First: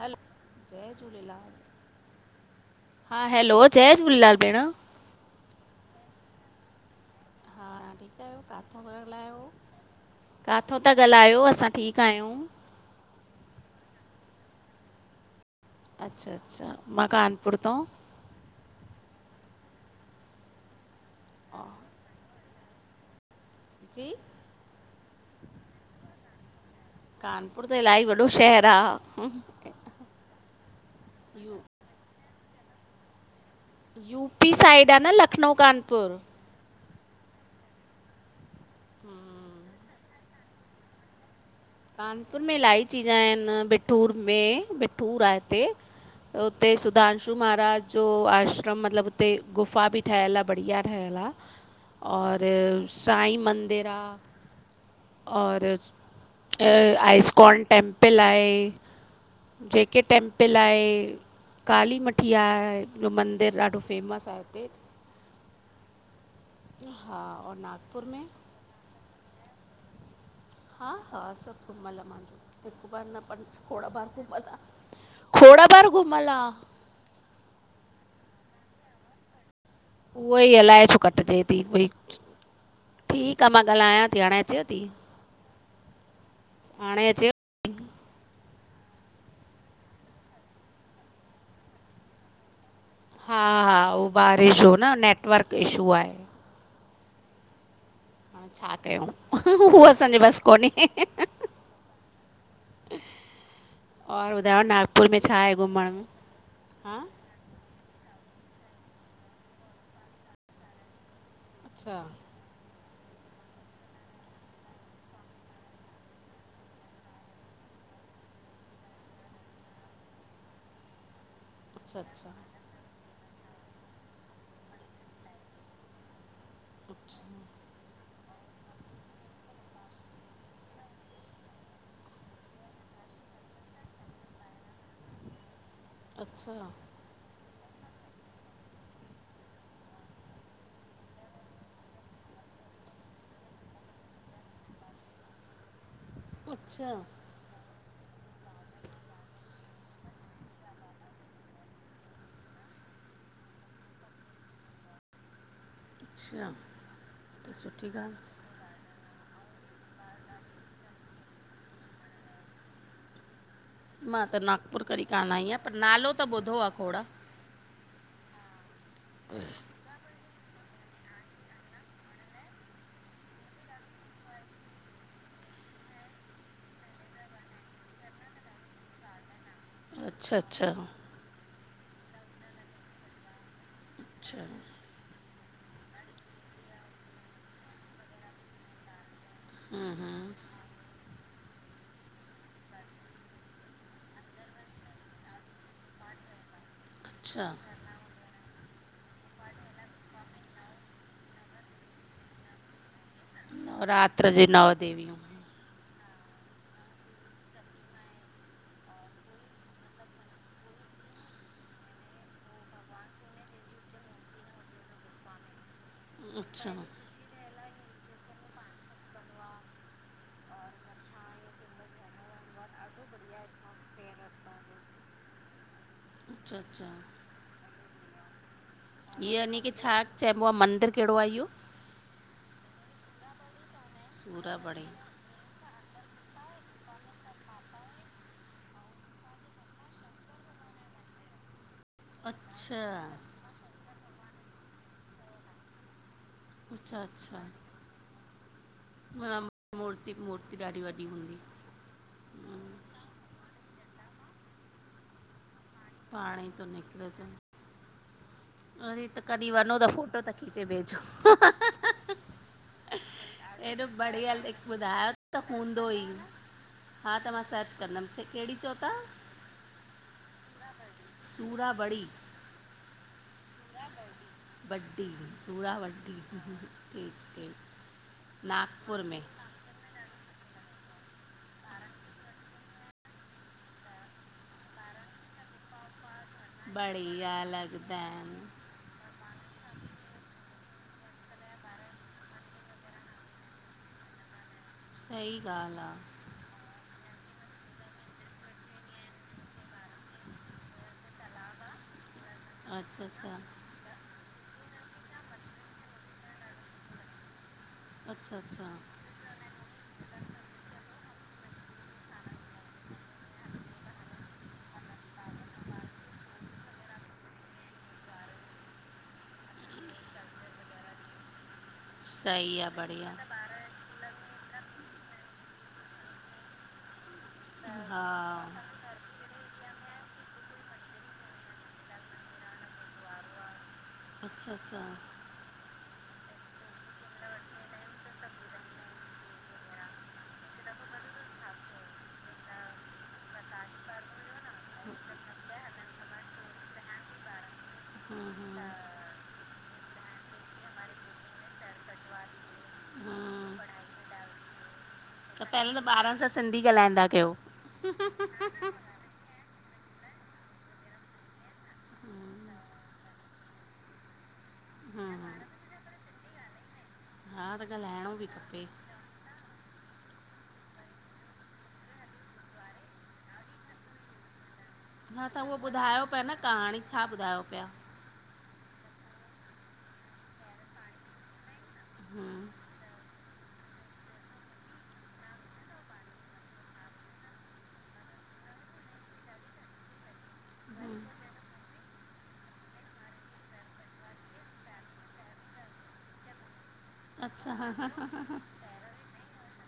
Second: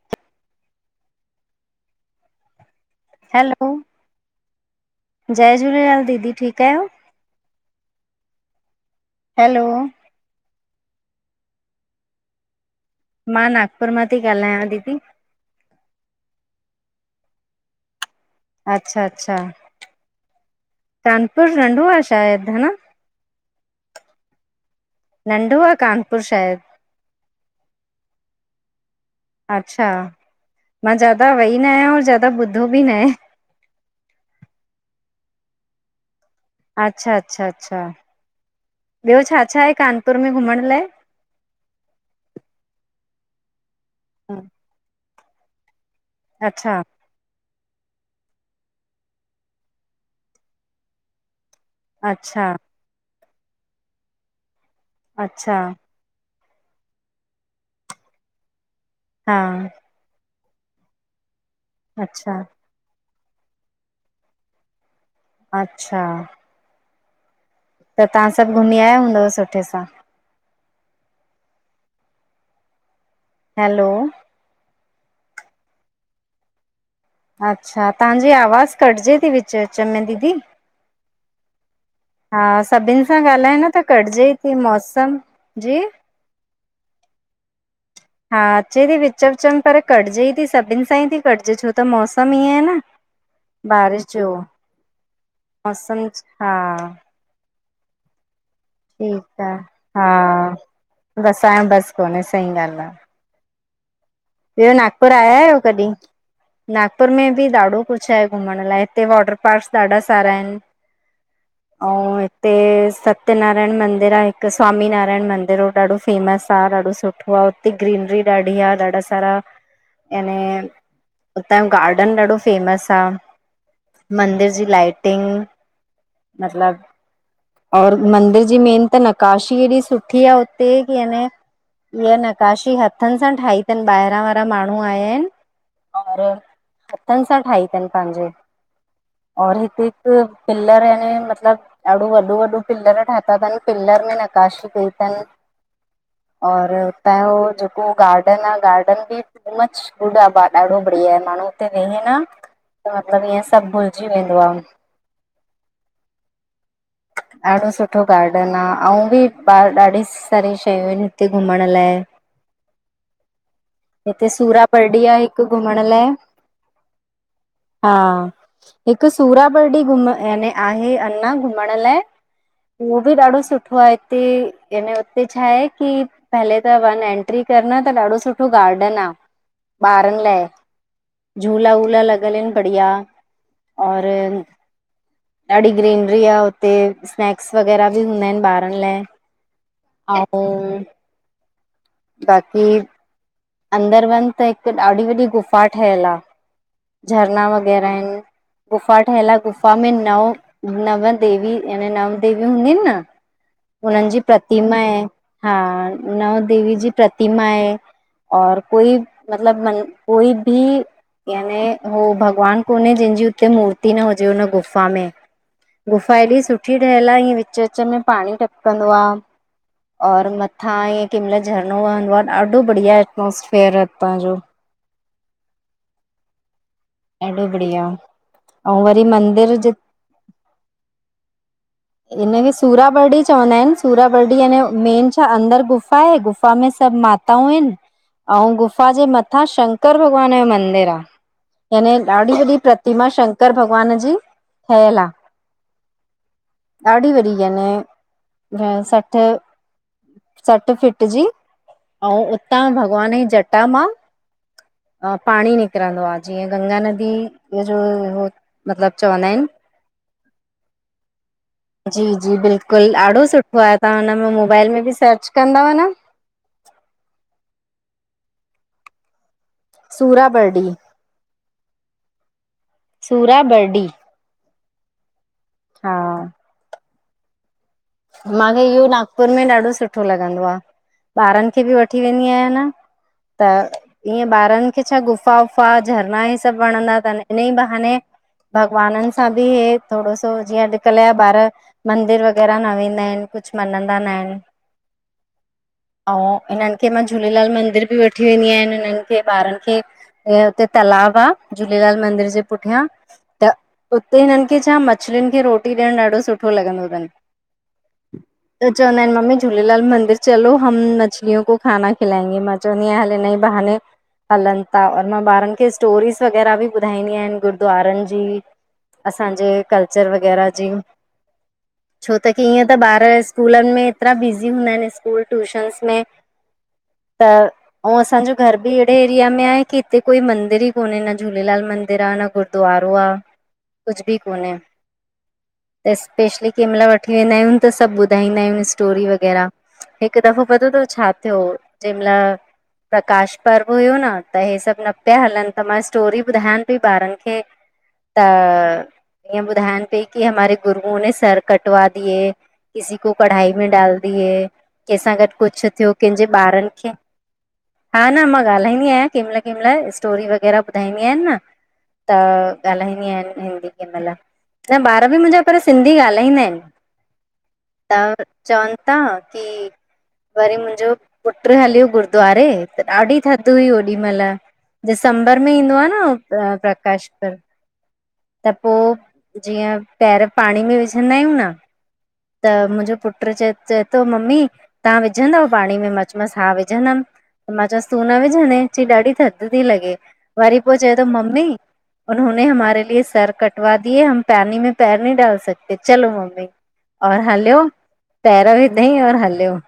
हलो जय झूलेलाल हा हैलो जय झूलेलाल भेण जय झूलेलाल दीदी ठीकु आहियो हा तव्हां ठीकु आहियो किथां ता ॻाल्हायो हैलो किथां था ॻाल्हायो असां ठीकु आहियूं मां नागपुर मां थी ॻाल्हायां दीदी अच्छा अच्छा मां का कानपुर तौ अच्छा अच्छा कानपुर हा नंढो आ शायदि ह न जी नंढो आहे कानपुर शायदि कानपुर त इलाही वॾो शहरु आहे अच्छा मां ज्यादा वेई यू न आहियां और ज्यादा ॿुधो बि न आहे यू पी साइड आहे न लखनऊ कानपुर अच्छा अच्छा अच्छा ॿियो छा छा आहे कानपुर में घुमण लाइ कानपुर में इलाही चीज आहिन बिठूर में बिठूर आहे हिते हुते अच्छा सुधांशु महाराज जो आश्रम मतिलबु उते गुफ़ा बि ठहियलु आहे बढ़िया ठहियलु आहे और अच्छा साईं मंदिर आहे अच्छा और अ, आइस्कॉन टेंपल आहे हा जे के टेंपल आहे काली अच्छा मठिया जो मंदिरु ॾाढो फेमस आहे हिते अच्छा हा ऐं त नागपुर में तव्हां सभु घुमी आययो हूंदव सुठे सां हा हा सभु घुमियल मुंहिंजो हिकु बार न पं खोण हैलो बार घुमियल आहे खोण बार घुमल आहे अच्छा तव्हांजी आवाज़ कटजे थी विच विच में दीदी। उहो ई, अलाए छो कटिजे थी भई। हा सभिनि सां ठीकु आहे ॻाल्हायो मां न त ॻाल्हायां कटिजे हाणे ई थी अचेव मौसमु जी। हाणे अचे। हा अचे थी विच विच में पर कटजे ई थी सभिनि सां ई थी कटजे छो त मौसमु इअं आहे न। हा -हा, उहो बारिश जो न नेटवर्क इशू मौसम आहे। हा। हाणे छा कयूं ठीक आ, उहो असांजे बसि हा, कोन्हे बसि हाणें बस कोन्हे, सही ॻाल्हि आ। और ॿुधायो ॿियो नागपुर में आया छा आहे आहियो घुमण कॾहिं? में हा नागपुर में बि ॾाढो कुछु आहे घुमण लाए, हिते वॉटर पार्क्स ॾाढा सारा आहिनि। अच्छा अऊँ हित् ते सत्यनारायण मंदिर आ, हिकु स्वामी नारायण मंदिर, उहो ॾाढो फेमस आ, ॾाढो सुठो आ उते -ते ग्रीनरी ॾाढी आ ॾाढा सा - रा याने, उतां जो अच्छा गार्डन अच्छा ॾाढो फेमस आ। मंदिर जी लाईटिंग मतलब, और मंदिर जी मेन त नकाशी एॾी सुठी आ उते कि याने हीय, नकाशी हथनि सां ठाही -तनि, ॿाहिरां वारा माण्हूं आया हिनि, और अच्छा हथनि सां ठाही तनि पंहिंजे, और हिकु -हिकु पिलर याने मतिलब ॾाढो वॾो -वॾो पिल्लर ठाता तन, पिल्लर में नकाशी कई तनि। और अच्छा हुतां जो जेको गार्डन आ, गार्डन बि टू मच, गुड आ, ॾाढो बढ़िया आहे, माण्हूं उते वेहे न त मतिलबु ईअं सभु भुलिजी वेंदो आ। अच्छा? त ॾाढो सुठी सुठो ॻाल्हि गार्ड -न आ, अंउं बि ॾा ॾाढी सारी शयूं आहिनि हिते घुमंण लाए। मां हिते त नागपुर सूराबर्डी कॾहिं आ, कान आई हिकु आहियां पर घुमंण लाइ नालो त ॿुधो आहे खोड़ हा, हिकु सूराबर्डी घुमन याने आहे, अना घुम् घुमण लाए, उहो बि ॾाढो सुठो आ हिते, याने उते छा हे की पहले त वंञ एंट्री कर न, त ॾाढो सुठो गार्डन आ ॿारनि अच्छा लाइ, अच्छा झूला वूला लॻल हिनि बढ़िया। और अच्छा ॾाढी ग्रीनरी आ हुते स्नैक्स वग़ैरह बि हूंदा हिनि ॿारनि लाइ। हा- हा ओम् बाक़ी अंदरि वंञुं त हिक ॾाढी वॾी गुफ़ा ठहियल आ। अच्छा झरना वग़ैरह आहिनि। गुफ़ा ठहियल आ, गुफ़ा में नव, नव देवी याने नव देवी हूंदीयूं हिनि न? हुननि जी नवरात्र जे नव प्रतिमा आहे, देवियूं हा नव देवी जी प्रतिमा आहे। और कोई मतिलब मन कोई भी याने हो भॻवानु कोन्हे जंहिंजी, उते मूर्ती न हुजे हुन गुफ़ा में। गुफा एॾी अच्छा सुठी ठहियल आ, ईअं विच- विच में पाणी टपकंदो आ और मथां ईंयं केहिंमल झरनो वहंदो आ, ॾाढो बढ़िया एटमोसफेयर आ, हितां जो। अच्छा- अच्छा ॾाढो बढ़िया। अऊं वरी ईअं मंदिर यनी जे की छा चइबो आ, मंदिर कहिड़ो आ इह्यो? हिनखे सूराबर्डी चवंदा हिनि, सूराबर्डी याने सूराबड़ी मेन छा, अंदर गुफ़ा ए, गुफ़ा में सभु माताऊं हिनि अंउं गुफ़ा जे मथां, शंकर भॻवान जो मंदिर आ। यानें, ॾाढी वॾी अच्छा प्रतिमा, शंकर भॻवान जी ठयल आ। अच्छा ॾाढ़ी वॾी यानें माना, मूर्ती मूर्ती ॾाढ़ी वॾी हूंदी? अऊ हम्म, उतां भॻवान जी जटा मां, अ पाणी निक निकरंदो आ, जीअं पाणी थो गंगा निकिरे थो नदीअ जो मतिलबु वरी, त चवंदा आहिनि कॾी, वञो त फ़ोटो त खिचे भेचो। जी जी, बिल्कुल ॾाढो सुठो आहे, एॾो तहां हुन में बढ़िया लिख मोबाइल में बि ॿुधायो सर्च त कंदव हूंदो न ई हा, त मां सर्च कंदम, केड़ी चौ ता? सूराबर्डी। सूराबड़ी? सूराबर्डी। वट्टी सूड़ा वट्टी टी टी माखे इहो नागपुर में ॾाढो सुठो लॻंदो आ, ॿारन खे बि वठी वेंदी आयां न ईअएं ॿारन खे छा, गुफा वुफा झरना हे सब त वणंदा तन, बढ़िया इनई बहाने लॻंदा आहिनि भॻवानन सां बि हे थोड़ो सो, जीअं अॼकल जा ॿार मंदिर वग़ैरा न वेंदा एन, कुछ मञंदा नाहिन। सही ॻाल्ह आ। अऊं, इनन खे मां झूलेलाल मंदिर बि वठी वेंदी आंयांन, इनन खे, ॿारन खे। ईंएं उते तलाब आ, झूलेलाल मंदिर जे पुठयां, अच्छा अच्छा त उते हिनन खे छा, मछल्युन खे रोटी ॾयणु ॾाढो सुठो लॻंदो तन। अच्छा त अच्छा चवंदा एन, मम्मी झूलेलाल मंदिर चलो, हम मछलियों को खाना खिलाएंगे, मां चवंदीआं हल इनईं बहानें हलन ता, और मां ॿारन खे स्टोरीस वग़ैरा बि ॿुधाईंदी आन, गुरुद्वारन जी, असांजे कल्चर वग़ैरा जी। छो त सही हीअं आहे त ॿार बढ़िया स्कूलन में एतरा बिज़ी हूंदा एन, स्कूल ट्यूशन्स में। त, अऊं हा असांजो घर बि एड़े एरया में आहे, की हिते कोई मंदिर ई कोन्हें, न झूलेलाल मंदिर आहे, न गुरुद्वारो आ, कुझ बि अच्छा कोन्हें, अच्छा त स्पेशली केमल थी ईंदायूं, त सभ ॿुधाईंदायूं स्टोरी वग़ैरा। हिक दफ़ो पतो तव, छा थ्यो हो, जैं महल प्रकाश पर्व हुयो न त हे सभ न प्या हलन, त मां स्टोरी ॿुधायांन पई ॿारन खे, हम्म हम्म त ईंएं, ॿधांयान पई, की हमारे गुरूओं ने सर कटवा दिये किसी को कढ़ाई हम्म, में डाल दिए। केंसां गॾ त कुछ पहिरियों त थ्यो, ॿारनि केंजे सां सिंधी ॿारन खे, ॻाल्हाईंदा कयो हा न, मां ॻाल्हाईंदी आयां, केंमल केंमल, स्टोरी वग़ैरा ॿुधाईंदी आयांन न त ॻाल्हाईंदी आयानं हिंदी केंमल, न ॿार हम्म बि हम्म मुंजा पर सिंधी ॻाल्हाईंदा एन। हा त, ॻाल्हाइणो बि खपे चवन ता की वरी मुंजो पुट्रु हलयो गुरुद्वारे, त ॾाढी थदि हुई ओॾी महिल हा त दिसंबर में उहो ईंदो आ न, ॿुधायो हो पिया कहाणी छा प्रकाश पर्व। ॿुधायो पिया त पो, जीअं पैर पाणी में विझंदायूं न [inaudible] त मुंजो पुट्र चै, चैतो, मम्मी तहां विझंदव पाणी में? मां च्यो मांस हा विझंदम। त, मां चयो मांस, तू न विझंदे, चईं ॾाढी थद ती लॻे वरी पो चै तो मम्मी! उन्होेनें हमारे लिए सर कटवा दिये, हम पानीं में पैर नहीं डाल सकते, चलो मम्मी! और अच्छा हलियो, पेर विधई और हलियो,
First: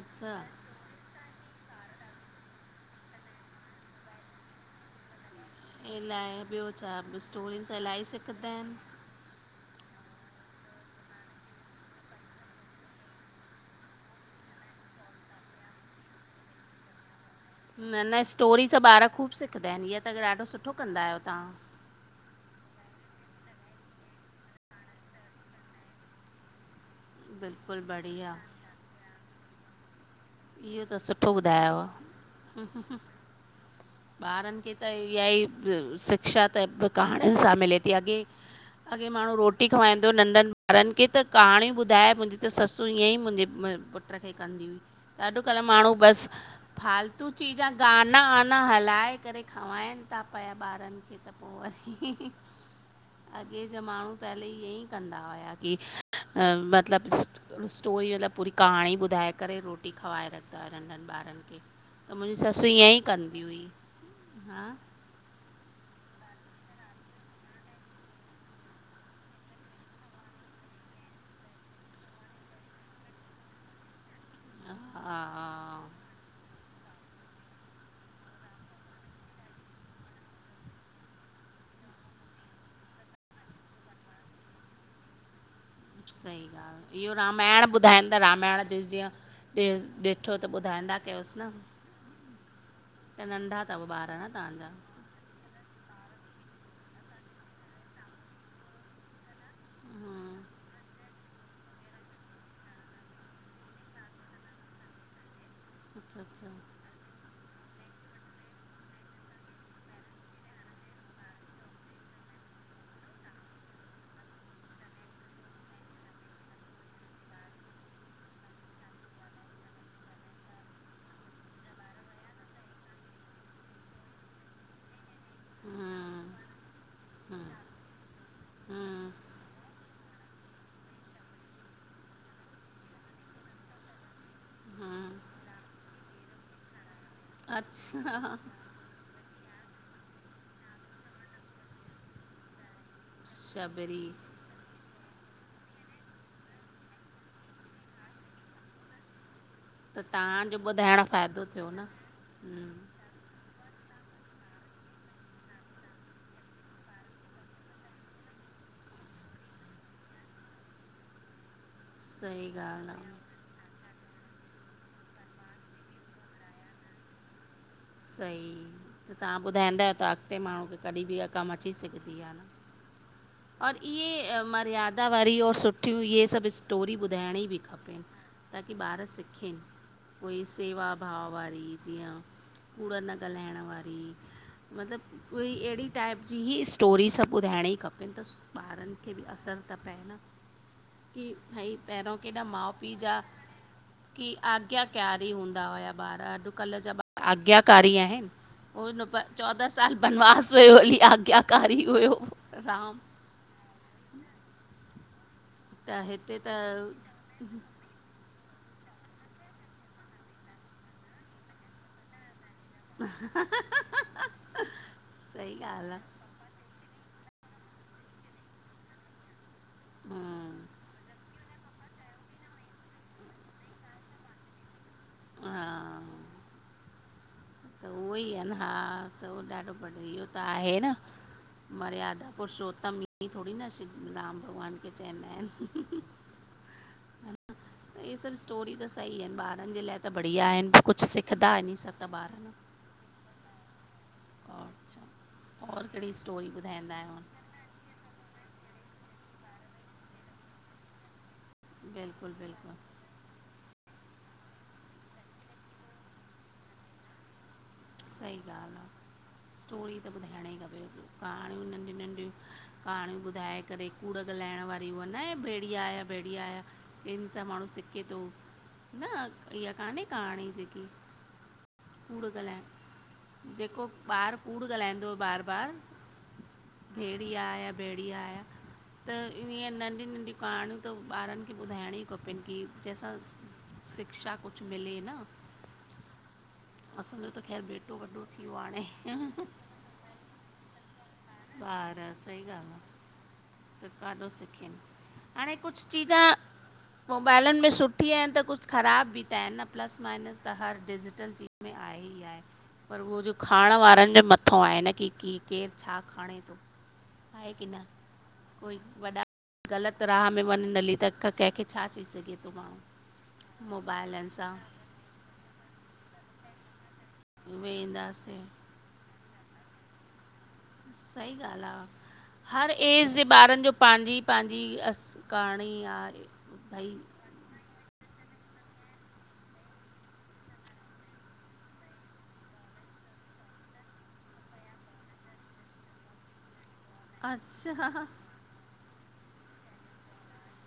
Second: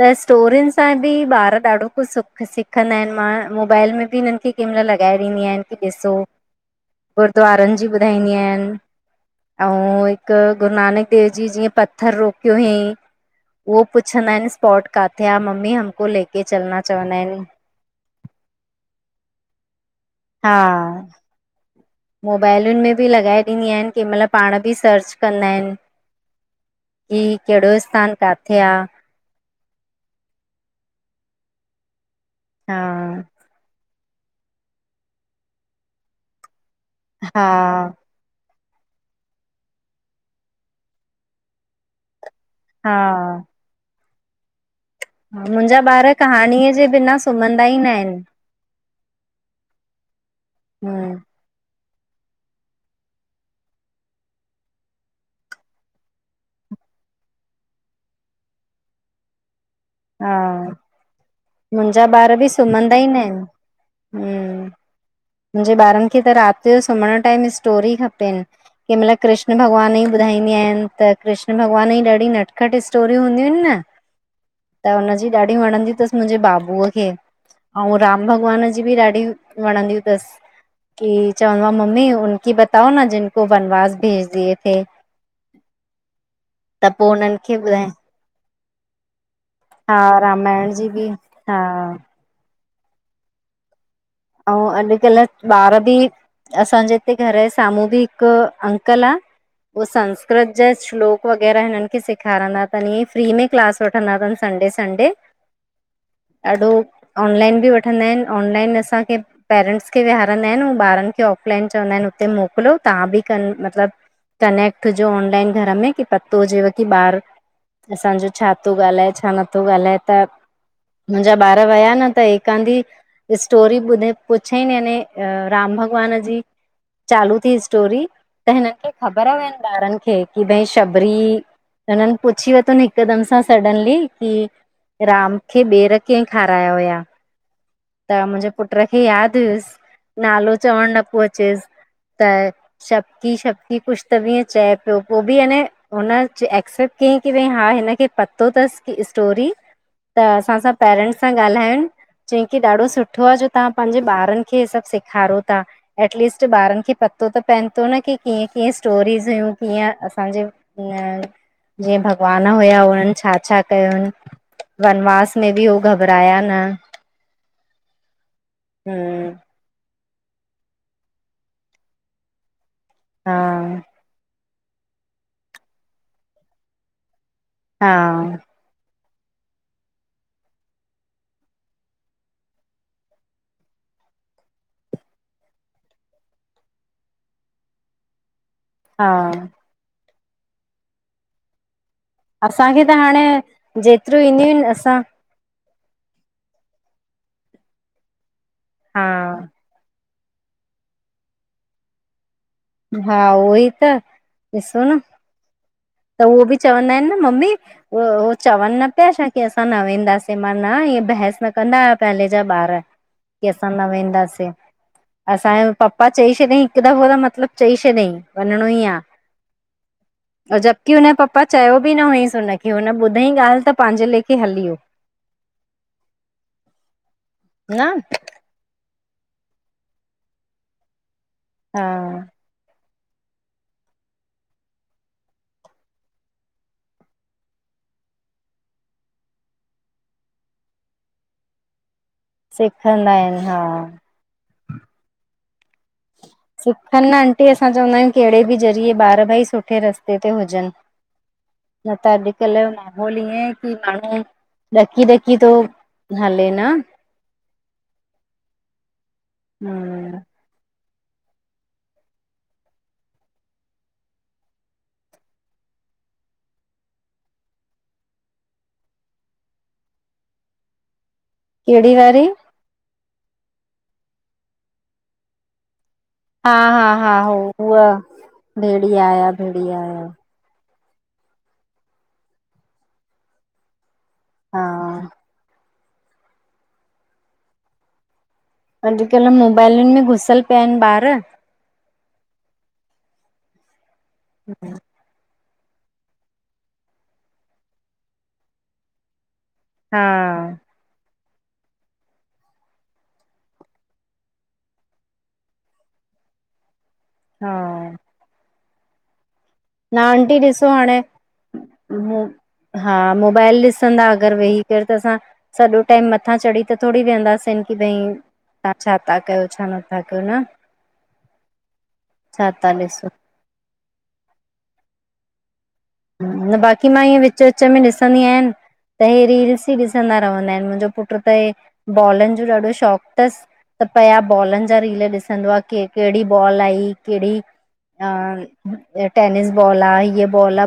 त स्टोरिन सां बि ॿार ॾाढो कुछु सुख सिखंदा हिनि, मां मोबाइल में बि हिननि खे कंहिंमहिल लॻाए ॾींदी आहियांन। कि ॾिसो इलाही ॿियो छा स्टोरियुनि गुरद्वारनि सां जी इलाही ॿुधाईंदी सिखंदा आहियान आहिनि अंउं हिकु गुरुनानक देव जी जीअं पत्थर रोकियो हुअईं उहो पुछंदा हिनि स्पॉट काथे आ, मम्मी हमको लेके चलना चवंदा हिनि। न -न, स्टोरी सां ॿार ख़ूब सिखंदा हिनि, ईअ त ॾाढो सुठो कंदा आहियो तव्हां। मोबाइलियुनि में बि लॻाए ॾींदी आहियान, कंहिंमहिल पांण बि सर्च कंदा हिनि की कहिड़ो बिल्कुलु स्थान बढ़िया काथे आ इह्यो त सुठो ॿुधायुव हा ॿारनि खे त इह्या ई शिक्षा त बि, कहाणियुन हा सां मिले थी अॻे अॻे माण्हूं रोटी खवांईंदो नंढनि ॿारनि खे त कहाणीयूं ॿुधाए मुंजी त ससु हा ईंयंई मुंजे पुट्र खे कंदी हुई, त अॼुकल्ह मुंहिंजा माण्हूं ॿार बसि कहाणीअ जे बिना फालतू सुम्हंदा चीजां ई न आहिनि गाना वाना हलाए करे खंवाइनि ता पया ॿारनि हम्म, खे त पो वरी अॻे जा माण्हूं पहले ईह्येई कंदा हुया की मतिलबु स्टोरी मतिलबु पूरी कहाणी ॿुधाए करे रोटी रोटी खवाए रखंदा हा हुआ नंढनि ॿारनि खे, मुंहिंजा त ॿार मुंहिंजी बि ससु ईअं सुम्हंदा ई न आहिनि कंदी हुई। हा हम्म, मुंहिंजे ॿारनि खे त राति जो सुम्हण टाइम स्टोरी खपेनि कंहिं महिल कृष्ण भॻवान जी ॿुधाईंदी आहियान त कृष्ण भॻवान जी ॾाढी नटखटि स्टोरियूं हूंदियूं हिनि न त हुनजी ॾाढियुं हा वणंदियुं तसि मुंहिंजे बाबूअ खे अंउं राम भॻवान जी बि ॾाढी वणंदियूं तसि। की चवंदो आ मम्मी उनकी बताओ न जिनको वनवास भेज दिए थे - - [inaudible] सही ॻाल्हि, इह्यो रामायण ॿुधाइनि था रामायण ॾिसु जीअं हा ॾिठो त रामायण जी ॿुधाईंदा बि कयोसि न, हा त नंढा तव ॿार न अंउं तव्हांजा अॼु कल्ह ॿार बि, असांजे हिते घर जे साम्हूं बि हिकु अंकल आ उहो हम्म, संस्कृत जा श्लोक वग़ैरह हिननि खे सेखारंदा तनि ईअंई फ्री में क्लास वठंदा तनि संडे -संडे अच्छा अच्छा ॾाढो ऑनलाइन बि वठंदा हिनि ऑनलाइन असां खे पेरेंट्स खे विहारंदा हिनि, अंउं ॿारनि खे ऑफलाइन चवंदा हिनि उते मोकिलियो, तव्हां बि कनि मतलबु कनेक्ट हुजो ऑनलाइन घर में की पतो हुजेव की ॿार असांजो छा तो ॻाल्हाए, छा नथो ॻाल्हाए त मुंजा ॿार वया न त हिक आधी स्टोरी ॿुधे पुछईन याने अ राम भगवान हम्म, जी चालू थी हम्म, स्टोरी त हिननि खे हम्म, ख़बर हुयनि ॿारनि खे की भई शबरी, हुननि पुछी वरतुन हिकदमि सां सडनली की हम्म, राम खे ॿेर केहें खाराया हुया? अच्छा! पुट्र खे यादि हुयुसि, नालो चवणु न पियो अचेसि त शबकी शबकी कुुश् शबरी त बी ईंअं चैप पो बि याने हुन एक्सेप्ट कयईं की भई हा हिनखे पतो तसि की स्टोरी त तव्हांजो असांसां ॿुधाइण पेरेंट्स सां फ़ाइदो थियो न ॻाल्हायुनि, चईं की हम्म, ॾाढो सुठो आ जो तव्हां पांजे ॿारनि खे हे सभु सेखारियो ता। एटलीस्ट ॿारनि खे पतो त पएन तो न, की कीअं -कीअं स्टोरीस हुयूं कीअं असांजे न जीअं भॻवान सही हुया ॻाल्हि हुननि आहे छा -छा त, वनवास में बि हो घबराया न। सही, हम्म तहां ॿुधाईंदायो, त अॻते माण्हूं खे कॾी बि इहा कम अची सिघदी आ। हा और इहे, मर्यादावारी और सुठयूं, इहे सभ स्टोरी ॿुधाइणी बि हा खपे। ताकी ॿार सिखे। कोई सेवा भाव वारी जीअं, कूड़ न ॻाल्हाइण वारी। मतलब कोई एढ़ी टाइप जी ही स्टोरी, सभ ॿुधाइणी खपे। हेत ॿारन हा खे बि असरु त पै न, की भई पहिरों केॾा माउ असांखे त पीउ जा, हाणे जेतिरियूं की ईंदियूं आहिनि आज्ञा क्या असां कारी हूंदा हुया ॿार, अॼकल जा ॿार आज्ञाकारी आहिन, हू न हा चौ त चौदा साल बनवास वयो हली, आज्ञाकारी हुयो, राम! हा उहोई त, ॾिसो न, त उहो बि चवंदा एन न, मम्मी! उहो उहो, चवन न प्या छा, की असां न वेंदासे, मां न, ईंएं बहस न कंदाहा पहले जा ॿार। की असां न वेंदासे, सही असांजो ॻाल्हि आहे पप्पा चई छॾयईं हिक दफ़ो त मतलब चई छॾयईं, वञणो ई आ। हम्म, जबकि हुन जे पप्पा चयो बि न हुयईंस हुनखे, हुन ॿुधईं ॻाल्ह त पैंजे लेखे हली व्यो। हा त न उहोई आ न, हा त उहो ॾाढो बढ़िया, इहो त आहे न। हा मर्यादा पुरषोत्तम ईंयंईं थोड़ी न, श्री राम भॻवान खे चैंदा एन। ही, सभ स्टोरी त सही एन, ॿारन जे लाइ त बढ़िया एन, कुछ सिखदा इनीं सां त ॿार। सिखंदा एन, हा अच्छा, और केढ़ी स्टोरी ॿुधाईंदायोन? उते असां चवंदा आयूंन, केड़े बि ज़रिए ॿार भई सुठे रस्ते ते हुजन। न त बिल्कुलु अॼकल्ह जो बिल्कुलु माहोल होल इएं आहे, की माण्हूं ॾकी ॾकी तो हले, न? सही ॻाल्ह आ, स्टोरी त हम्म ॿुधाइण ई खपे, कहाण्यूं नंढ़यूं नंढ़यूं कहाण्यूं ॿुधाए करे, कूड़ ॻाल्हाइण वारी, उअ न आहे भेड़िया आया भेड़िया आया इन सां माण्हूं सिखेे थो, न इहा कान्हें कहाणी जेकी कहिड़ी कूड़ वारी? ॻाल्हाण, जेको ॿार कूड़ ॻाल्हाईंदो बार बार हा हा हा, भेड़िया हो आया हूअ भेड़िया आया भेड़िया आया भेड़िया आया। कहाण्यूं त ॿारन खे ॿुधाइण्यूं ई खपन की जैंसां शिक्षा हा कुछ मिले न? असांजो त ख़ैर बेट बेटो वॾो वॾो थी व्यो आ हाणे। अॼकल्ह मोबाइलन में घुसल प्या एन, ॿार। ॿार सही ॻाल्ह आ त काॾों सिखेन। हाणे कुछ चीजां मोबाइलन में सुठी एन, त कुछ ख़राब बि त एन, न। प्लस हा माइनस त, हर डिजिटल चीज़ में आहे ई आहे। पर उहो जो खाइण वारन जे मथौं आहे न, की की केर छा खणे थो। हा आहे की न, कोई वॾा न ग़लत राह आंटी में ॾिसो वञन हली हाणे त, कंहिंखे छा चई सघे तो हा मोबाइल माण्हूं। ॾिसंदा अगर वेही करे, त असां सॼो टाइम मथां चढ़ी त करे थोड़ी विहंदासेन, की भई वेंदासीं तां छा था क्यो, छा नथा क्यो, न? सही ॻाल्ह आ, छा हर था ॾिसो एज़ जे ॿारन जो पांजी पांजी अस करणी आ। न बाक़ी मां इअं विच विच में ॾिसंदी आहियान। त हेी रील्स ई ॾिसंदा रहंदा आहिनि मुंहिंजो पुट त इ बॉलनि जो ॾाढो शौक़ु तस। त पया बॉलनि जा रील ॾिसंदो आ के कहिड़ी बॉल आई। कहिड़ी अच्छा अ टेनििस बॉल आ ही बॉल आ।